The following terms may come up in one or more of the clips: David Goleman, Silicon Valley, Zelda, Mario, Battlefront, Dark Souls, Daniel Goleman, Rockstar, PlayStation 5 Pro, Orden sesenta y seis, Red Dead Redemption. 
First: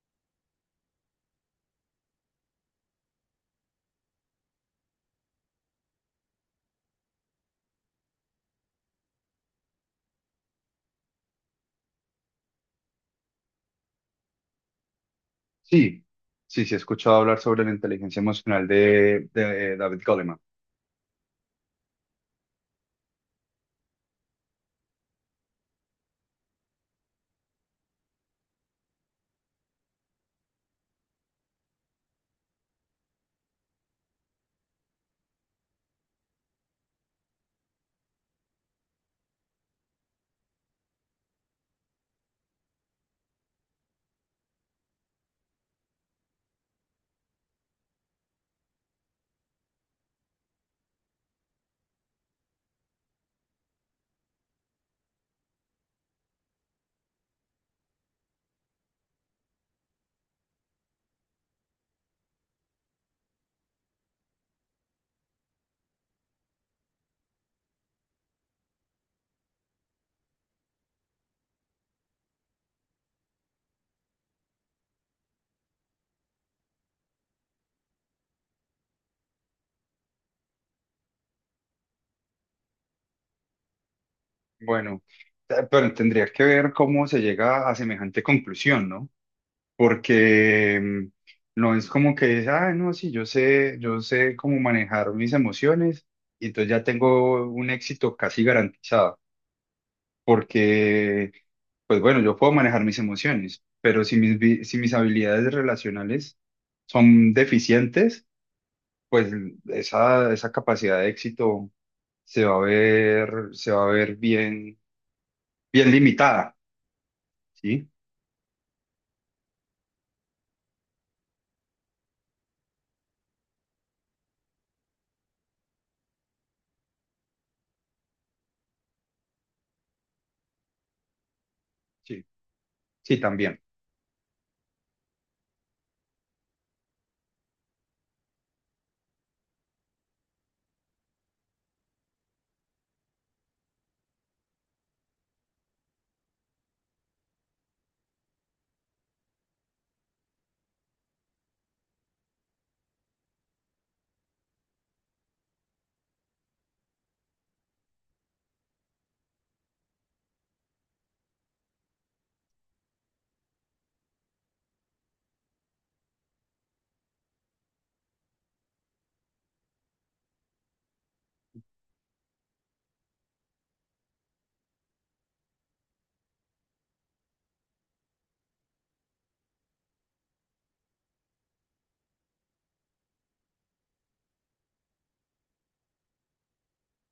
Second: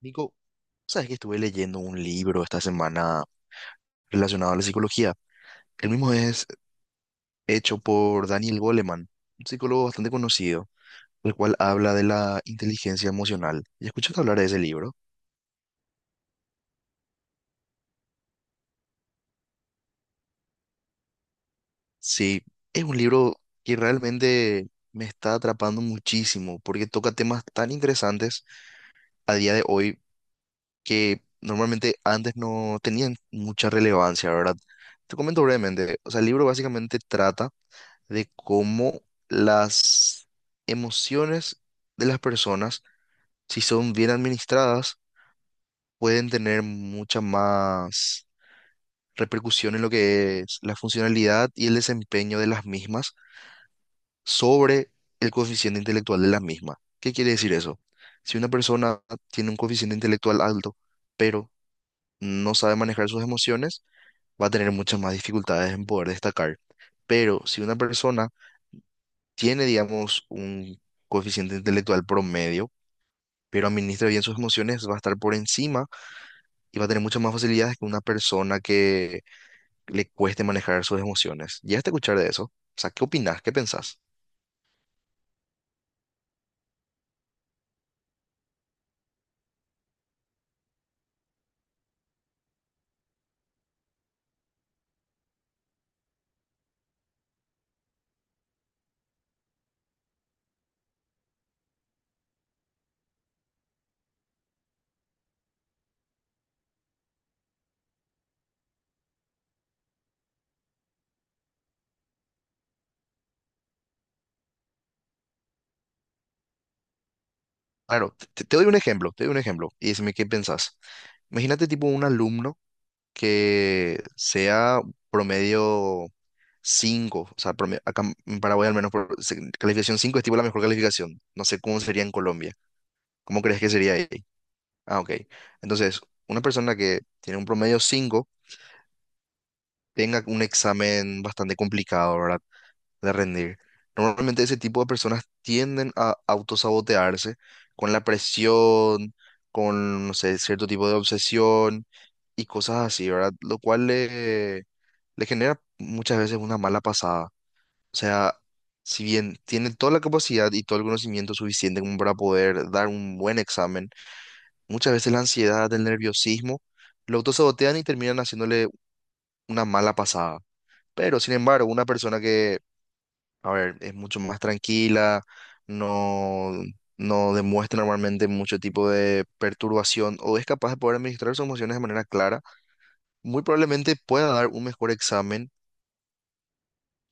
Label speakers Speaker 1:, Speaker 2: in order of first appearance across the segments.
Speaker 1: Nico, ¿sabes que estuve leyendo un libro esta semana relacionado a la psicología? El mismo es hecho por Daniel Goleman, un psicólogo bastante conocido, el cual habla de la inteligencia emocional. ¿Y escuchaste hablar de ese libro?
Speaker 2: Sí, sí, sí, he escuchado hablar sobre la inteligencia emocional de David Goleman.
Speaker 1: Sí, es un libro que realmente me está atrapando muchísimo porque toca temas tan interesantes a día de hoy que normalmente antes no tenían mucha relevancia, ¿verdad? Te comento brevemente, o sea, el libro básicamente trata de cómo las emociones de las personas, si son bien administradas, pueden tener mucha más repercusión en lo que es la funcionalidad y el desempeño de las mismas sobre el coeficiente intelectual de las mismas. ¿Qué quiere decir eso? Si una persona tiene un coeficiente intelectual alto, pero no sabe manejar sus emociones, va a tener muchas más dificultades en poder destacar. Pero si una persona tiene, digamos, un coeficiente intelectual promedio, pero administra bien sus emociones, va a estar por encima y va a tener muchas más facilidades que una persona que le cueste manejar sus emociones. ¿Llegaste a escuchar de eso? O sea, ¿qué opinás? ¿Qué pensás?
Speaker 2: Bueno, pero tendría que ver cómo se llega a semejante conclusión, ¿no? Porque no es como que, ah, no, sí, yo sé cómo manejar mis emociones y entonces ya tengo un éxito casi garantizado, porque, pues bueno, yo puedo manejar mis emociones, pero si mis habilidades relacionales son deficientes, pues esa capacidad de éxito se va a ver bien, bien limitada, ¿sí?
Speaker 1: Claro, te doy un ejemplo, te doy un ejemplo y decime qué pensás. Imagínate tipo un alumno que sea promedio 5, o sea, promedio- acá en Paraguay al menos por- se- calificación 5 es tipo la mejor calificación. No sé cómo sería en
Speaker 2: Sí.
Speaker 1: Colombia.
Speaker 2: Sí,
Speaker 1: ¿Cómo crees
Speaker 2: también,
Speaker 1: que sería ahí? Ah, ok. Entonces, una persona que tiene un promedio 5 tenga un examen bastante complicado, ¿verdad? De rendir. Normalmente ese tipo de personas tienden a autosabotearse con la presión, con, no sé, cierto tipo de obsesión y cosas así, ¿verdad? Lo cual le genera muchas veces una mala pasada. O sea, si bien tiene toda la capacidad y todo el conocimiento suficiente como para poder dar un buen examen, muchas veces la ansiedad, el nerviosismo, lo autosabotean y terminan haciéndole una mala pasada. Pero, sin embargo, una persona que, a ver, es mucho más tranquila, no, no demuestra normalmente mucho tipo de perturbación o es capaz de poder administrar sus emociones de manera clara, muy probablemente pueda dar un mejor examen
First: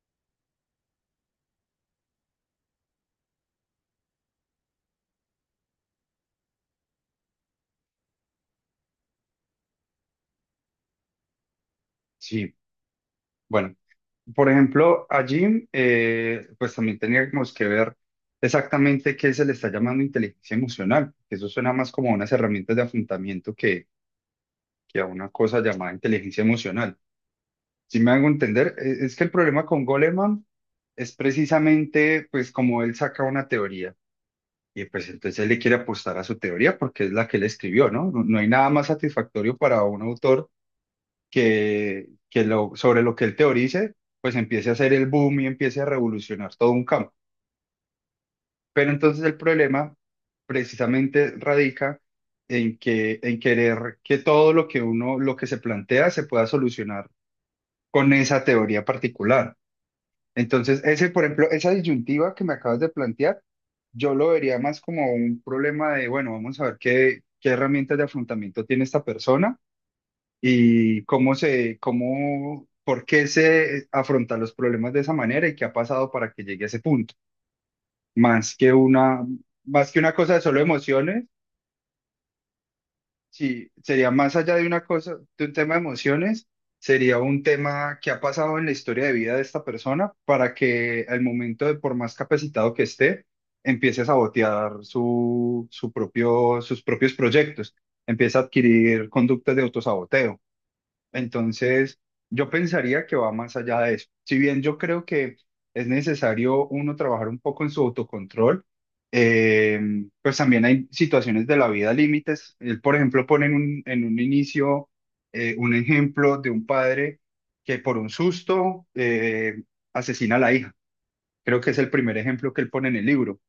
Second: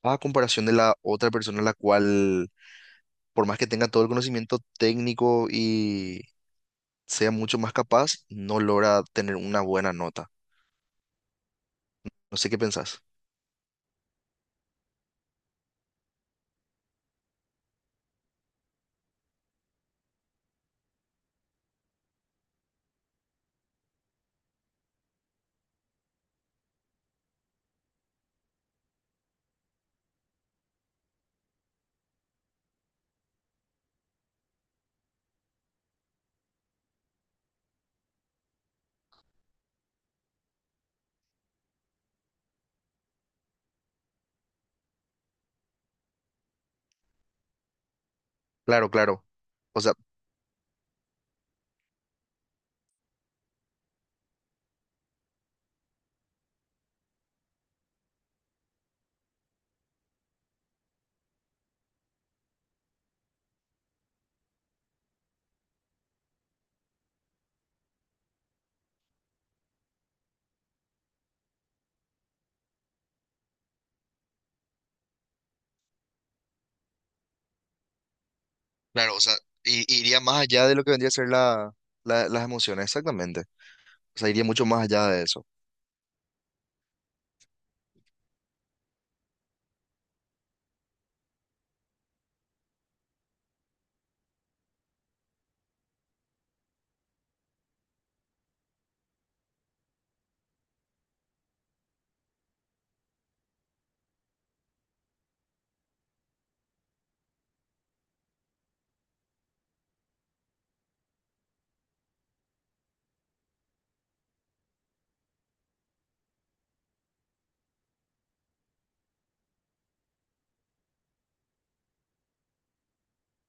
Speaker 1: a comparación de la otra persona, la cual, por más que tenga todo el conocimiento técnico y sea mucho más capaz, no logra tener una buena nota. No sé
Speaker 2: sí.
Speaker 1: qué pensás.
Speaker 2: Bueno, por ejemplo, allí, pues también teníamos que ver exactamente qué se le está llamando inteligencia emocional, que eso suena más como a unas herramientas de afrontamiento que a una cosa llamada inteligencia emocional. Si me hago entender. Es que el problema con Goleman es precisamente, pues, como él saca una teoría. Y pues entonces él le quiere apostar a su teoría porque es la que él escribió, ¿no? No, no hay nada más satisfactorio para un autor que sobre lo que él teorice, pues empiece a hacer el boom y empiece a revolucionar todo un campo.
Speaker 1: Claro,
Speaker 2: Pero entonces
Speaker 1: claro.
Speaker 2: el
Speaker 1: O sea,
Speaker 2: problema precisamente radica en querer que todo lo que se plantea se pueda solucionar con esa teoría particular. Entonces, ese, por ejemplo, esa disyuntiva que me acabas de plantear, yo lo vería más como un problema de, bueno, vamos a ver qué herramientas de afrontamiento tiene esta persona y por qué se afronta los problemas de esa manera y qué ha pasado para que llegue a ese punto. Más que
Speaker 1: claro, o
Speaker 2: una,
Speaker 1: sea, i-
Speaker 2: más que una
Speaker 1: iría
Speaker 2: cosa
Speaker 1: más
Speaker 2: de solo
Speaker 1: allá de lo que vendría a
Speaker 2: emociones.
Speaker 1: ser la, las emociones, exactamente.
Speaker 2: Sí, sería
Speaker 1: O sea,
Speaker 2: más
Speaker 1: iría
Speaker 2: allá de
Speaker 1: mucho más
Speaker 2: una
Speaker 1: allá
Speaker 2: cosa,
Speaker 1: de
Speaker 2: de
Speaker 1: eso.
Speaker 2: un tema de emociones, sería un tema que ha pasado en la historia de vida de esta persona para que al momento de, por más capacitado que esté, empiece a sabotear sus propios proyectos, empiece a adquirir conductas de autosaboteo. Entonces, yo pensaría que va más allá de eso. Si bien yo creo que es necesario uno trabajar un poco en su autocontrol, eh, pues también hay situaciones de la vida límites. Él, por ejemplo, pone en un inicio un ejemplo de un padre que por un susto asesina a la hija. Creo que es el primer ejemplo que él pone en el libro.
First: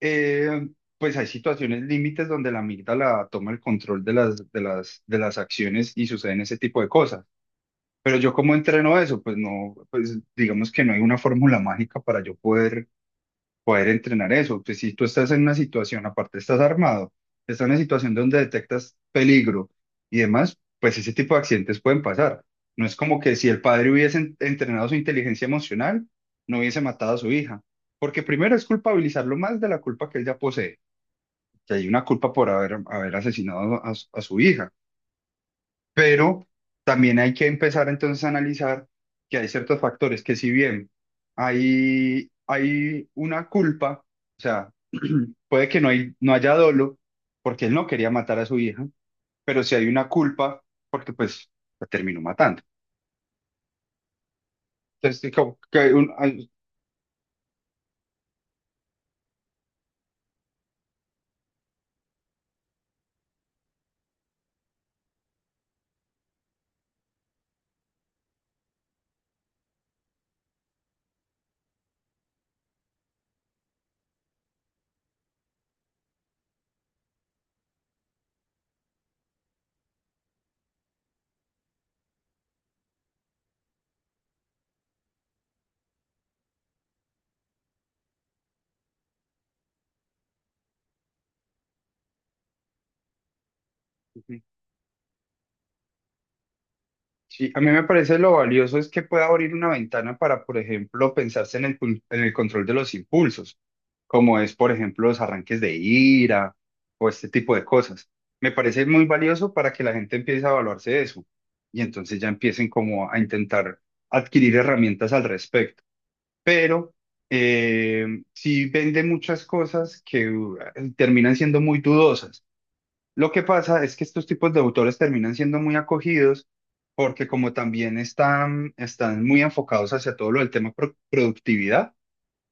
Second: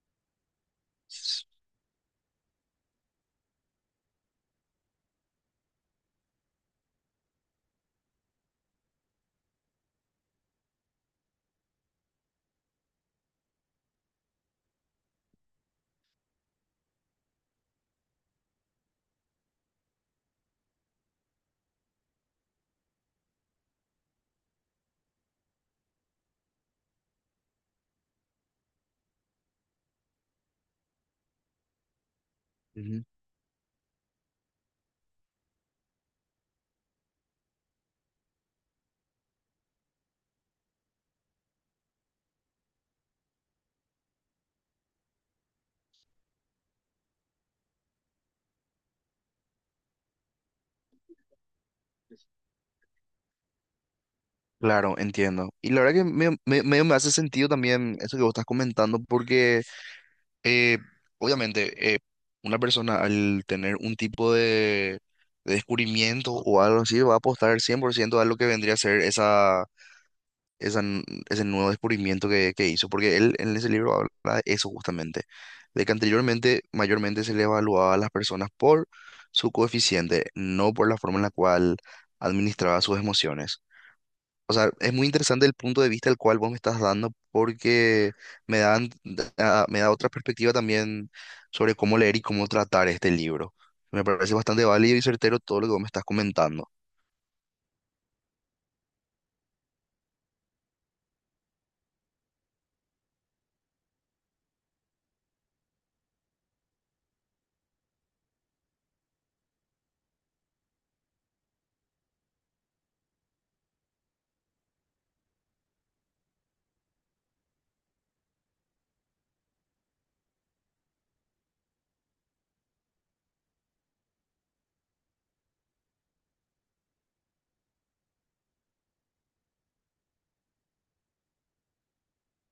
Speaker 2: Eh, pues hay situaciones límites donde la amígdala toma el control de las acciones y suceden ese tipo de cosas. Pero yo cómo entreno eso, pues no, pues digamos que no hay una fórmula mágica para yo poder entrenar eso. Pues si tú estás en una situación, aparte estás armado, estás en una situación donde detectas peligro y demás, pues ese tipo de accidentes pueden pasar. No es como que si el padre hubiese entrenado su inteligencia emocional, no hubiese matado a su hija. Porque primero es culpabilizarlo más de la culpa que él ya posee, que hay una culpa por haber,
Speaker 1: Ujú.
Speaker 2: haber asesinado a su hija. Pero también hay que empezar entonces a analizar que hay ciertos factores que si bien hay una culpa, o sea, puede que no haya dolo porque él no quería matar a su hija, pero si hay una culpa porque pues la terminó matando.
Speaker 1: Claro,
Speaker 2: Entonces,
Speaker 1: entiendo.
Speaker 2: como
Speaker 1: Y la
Speaker 2: que
Speaker 1: verdad que medio me hace sentido también eso que vos estás comentando, porque eh, obviamente, una persona al tener un tipo de descubrimiento o algo así va a apostar 100% a lo que vendría a ser esa, esa n- ese nuevo descubrimiento que hizo, porque él en ese libro habla de eso justamente, de que anteriormente mayormente se le evaluaba a las personas por su coeficiente, no por la forma en la cual administraba sus emociones. O sea, es muy interesante el punto de vista al cual vos me estás dando porque me da otra perspectiva también sobre cómo leer y cómo tratar este libro. Me parece bastante válido y certero todo lo que vos me estás comentando.
Speaker 2: Sí, a mí me parece lo valioso es que pueda abrir una ventana para, por ejemplo, pensarse en el control de los impulsos, como es, por ejemplo, los arranques de ira o este tipo de cosas. Me parece muy valioso para que la gente empiece a evaluarse de eso y entonces ya empiecen como a intentar adquirir herramientas al respecto. Pero sí vende muchas cosas que terminan siendo muy dudosas. Lo que pasa es que estos tipos de autores terminan siendo muy acogidos porque como también están muy enfocados hacia todo lo del tema productividad,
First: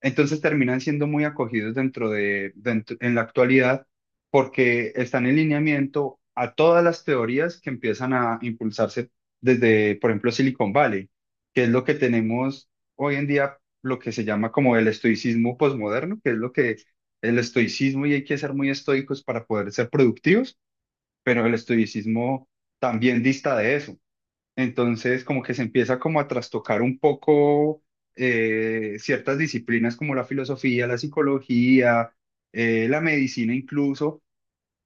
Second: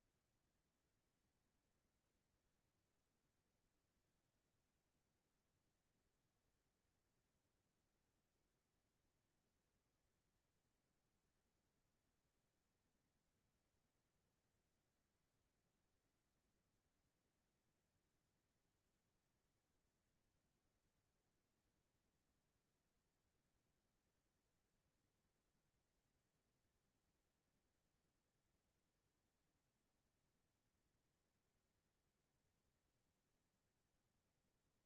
Speaker 2: entonces terminan siendo muy acogidos en la actualidad porque están en lineamiento a todas las teorías que empiezan a impulsarse desde, por ejemplo, Silicon Valley, que es lo que tenemos hoy en día, lo que se llama como el estoicismo posmoderno, que es lo que el estoicismo, y hay que ser muy estoicos para poder ser productivos, pero el estoicismo también dista de eso. Entonces, como que se empieza como a trastocar un poco ciertas disciplinas como la filosofía, la psicología, la medicina incluso,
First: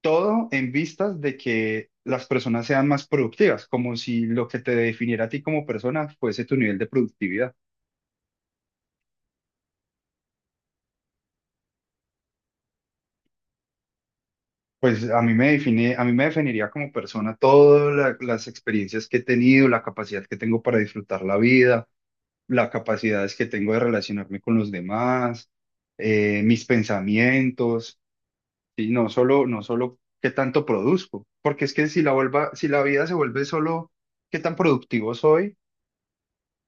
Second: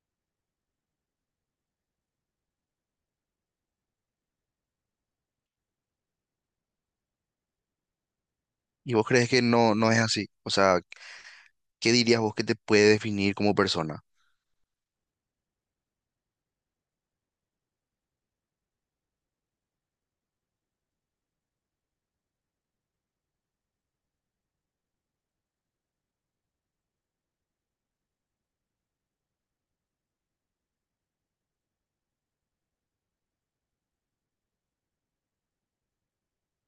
Speaker 2: todo en vistas de que las personas sean más productivas, como si lo que te definiera a ti como persona fuese tu nivel de productividad.
Speaker 1: ¿Y vos crees que no es así? O sea, ¿qué dirías vos que te puede definir como persona?
Speaker 2: Pues a mí me definiría como persona todas las experiencias que he tenido, la capacidad que tengo para disfrutar la vida, las capacidades que tengo de relacionarme con los demás, mis pensamientos, y no solo qué tanto produzco, porque es que si la vida se vuelve solo qué tan productivo soy,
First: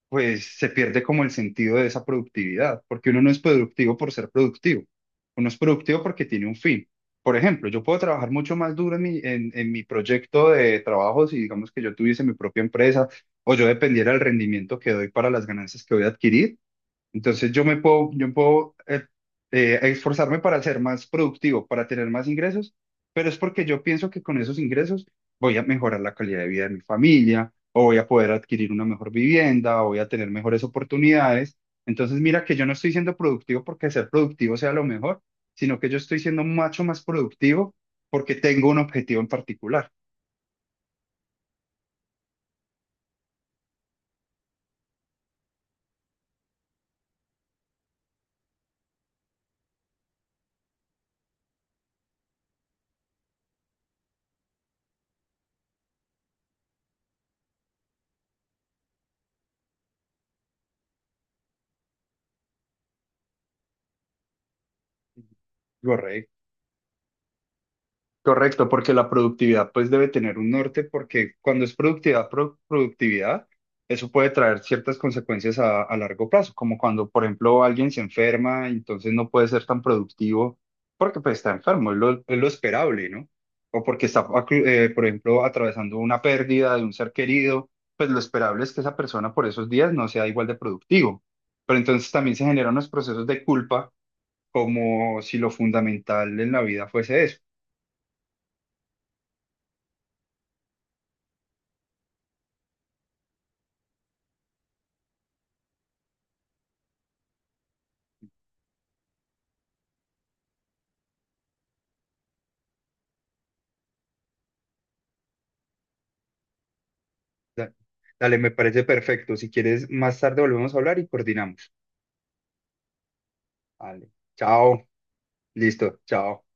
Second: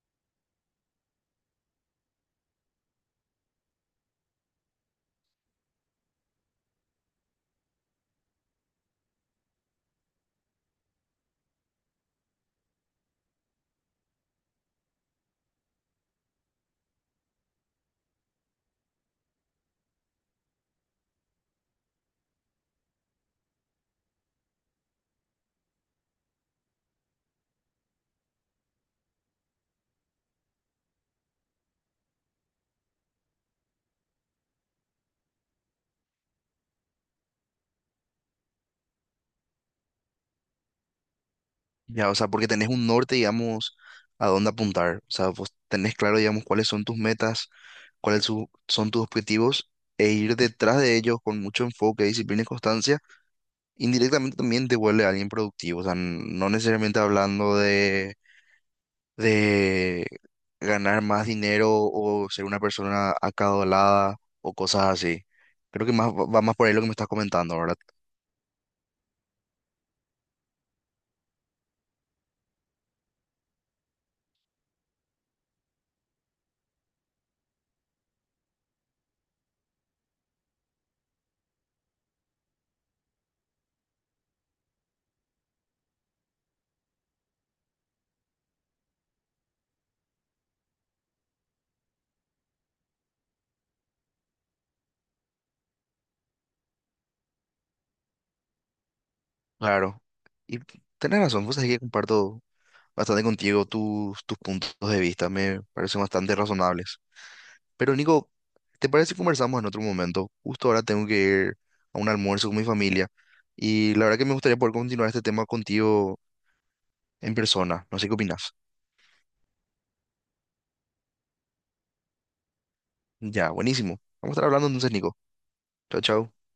Speaker 2: pues se pierde como el sentido de esa productividad, porque uno no es productivo por ser productivo, uno es productivo porque tiene un fin. Por ejemplo, yo puedo trabajar mucho más duro en en mi proyecto de trabajo si digamos que yo tuviese mi propia empresa o yo dependiera del rendimiento que doy para las ganancias que voy a adquirir, entonces yo puedo esforzarme para ser más productivo, para tener más ingresos, pero es porque yo pienso que con esos ingresos voy a mejorar la calidad de vida de mi familia, o voy a poder adquirir una mejor vivienda, o voy a tener mejores oportunidades. Entonces mira que yo no estoy siendo productivo porque ser productivo sea lo mejor, sino que yo estoy siendo mucho más productivo porque tengo un objetivo en particular.
Speaker 1: Ya, o sea, porque tenés un norte, digamos, a dónde apuntar. O sea, vos tenés claro, digamos, cuáles son tus metas, son tus objetivos, e ir detrás de ellos con mucho enfoque, disciplina y constancia, indirectamente también te vuelve alguien productivo. O sea, no necesariamente hablando de ganar más dinero o ser una persona acaudalada o cosas así. Creo que más va
Speaker 2: Correcto.
Speaker 1: va más por ahí lo que me estás comentando, ¿verdad?
Speaker 2: Correcto, porque la productividad pues debe tener un norte, porque cuando es productividad, productividad, eso puede traer ciertas consecuencias a largo plazo, como cuando, por ejemplo, alguien se enferma, entonces no puede ser tan productivo porque pues está enfermo, es lo esperable, ¿no? O porque está, por ejemplo, atravesando una pérdida de un ser querido, pues lo esperable es que esa persona por esos días no sea igual de productivo. Pero entonces también se generan unos procesos de culpa, como si lo fundamental en la vida fuese eso.
Speaker 1: Claro. Y tenés razón, vos sabés que comparto bastante contigo tus puntos de vista, me parecen bastante razonables. Pero Nico, ¿te parece si conversamos en otro momento? Justo ahora tengo que ir a un almuerzo con mi familia y la verdad que me gustaría poder continuar este tema contigo en
Speaker 2: Da-
Speaker 1: persona. No sé qué
Speaker 2: Dale, me
Speaker 1: opinas.
Speaker 2: parece perfecto. Si quieres, más tarde volvemos a hablar y coordinamos.
Speaker 1: Ya, buenísimo.
Speaker 2: Vale.
Speaker 1: Vamos a estar hablando
Speaker 2: Chao.
Speaker 1: entonces, Nico.
Speaker 2: Listo.
Speaker 1: Chao, chao.
Speaker 2: Chao.